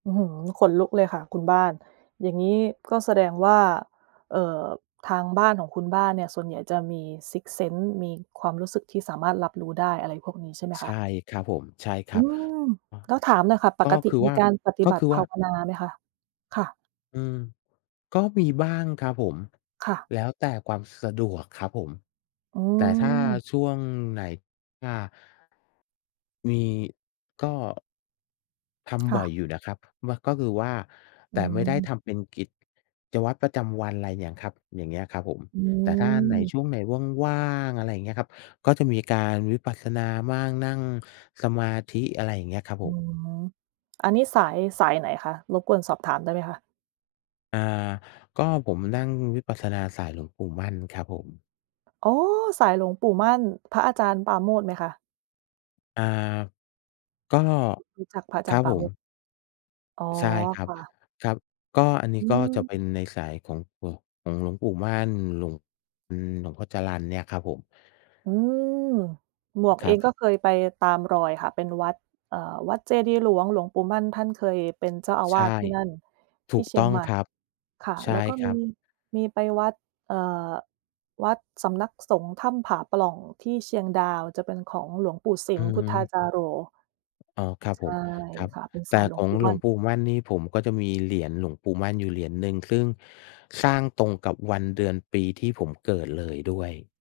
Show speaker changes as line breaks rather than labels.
อื้อฮือ ขนลุกเลยค่ะคุณบ้าน อย่างงี้ก็แสดงว่า เอ่อ ทางบ้านของคุณบ้านเนี่ยส่วนใหญ่จะมีซิกซท์เซนส์ มีความรู้สึกที่สามารถรับรู้ได้ อะไรพวกนี้ใช่ไหม
ใ
ค
ช
ะ?
่ครับผม ใช่คร
อื
ับ
ม แล้วถามหน่อยค่ะ ป
ก็
กติ
คือ
ม
ว
ี
่า
การปฏิ
ก็
บั
ค
ต
ื
ิ
อ
ภ
ว่
า
า
วนาไหมคะ? ค่ะ
อืม ก็มีบ้างครับผม
ค่ะ
แล้วแต่ความสะดวกครับผม
อื
แต่ถ้า
ม
ช่วงไหน อา มี ก็ ท
ค
ำ
่
บ่อย
ะ
อยู่นะครับ เมื่อ ก็คือว่า
อ
แ
ื
ต่ไม่ได้
ม
ทำเป็นกิจวัตรประจำวันอะไรเนี่ยครับ อย่างเงี้ยครับผม
อื
แต่ถ้าอันไหน
ม
ช่วงไหนว่าง ๆ อะไรอย่างเงี้ยครับ ก็จะมีการวิปัสสนามั่ง นั่งสมาธิ อะไรอย่างเงี้ยครับ
อื
ผม
ม อันนี้สาย สายไหนคะ? รบกวนสอบถามได้ไหมคะ?
อา ก็ผมนั่งวิปัสสนาสายหลวงปู่มั่นครับผม
อ๋อ! สายหลวงปู่มั่น พระอาจารย์ปราโมทย์ไหมคะ?
อา ก็
รู้ รู้จักพระอา
ค
จา
ร
ร
ั
ย์
บ
ปรา
ผ
โมทย์
ม
อ๋อ
ใช่ครั
ค
บ
่ะ
ครับ ก็อันนี
อ
้
ื
ก็จะเป็
ม
นในสายของ ของ ของหลวงปู่มั่น หลวง หลวงพ่อจรัญเนี่ยครับผม
อืม หมวก
ค
เอ
รั
ง
บ
ก็เคยไปตามรอยค่ะ เป็นวัด เอ่อ วัดเจดีย์หลวงหลวงปู่มั่น ท่านเคย เป็นเจ้าอา
ใ
ว
ช
า
่
สที่นั่น
ถ
ท
ู
ี่
ก
เชี
ต
ย
้
ง
อง
ใหม่
ครับ
ค่ะ
ใช
แล
่
้วก็
ค
ม
ร
ี
ับ
มีไปวัด เอ่อ วัดสำนักสงฆ์ถ้ำผาปล่องที่เชียงดาว จะเป็นของหลวงปู่ส
อ
ิ
ื
ม พุทธา
ม
จาโร
อ๋อ ครับ
ใช
ผ
่
ม ครับ
ค่ะ เป็นส
แต
า
่
ยขอ
ข
ง
อ
หลวงป
ง
ู่
ห
ม
ล
ั่
วง
น
ปู่มั่นนี่ผมก็จะมี เหรียญหลวงปู่มั่นอยู่เหรียญหนึ่ง ซึ่งสร้างตรงกับวันเดือนปีที่ผมเกิดเลยด้วย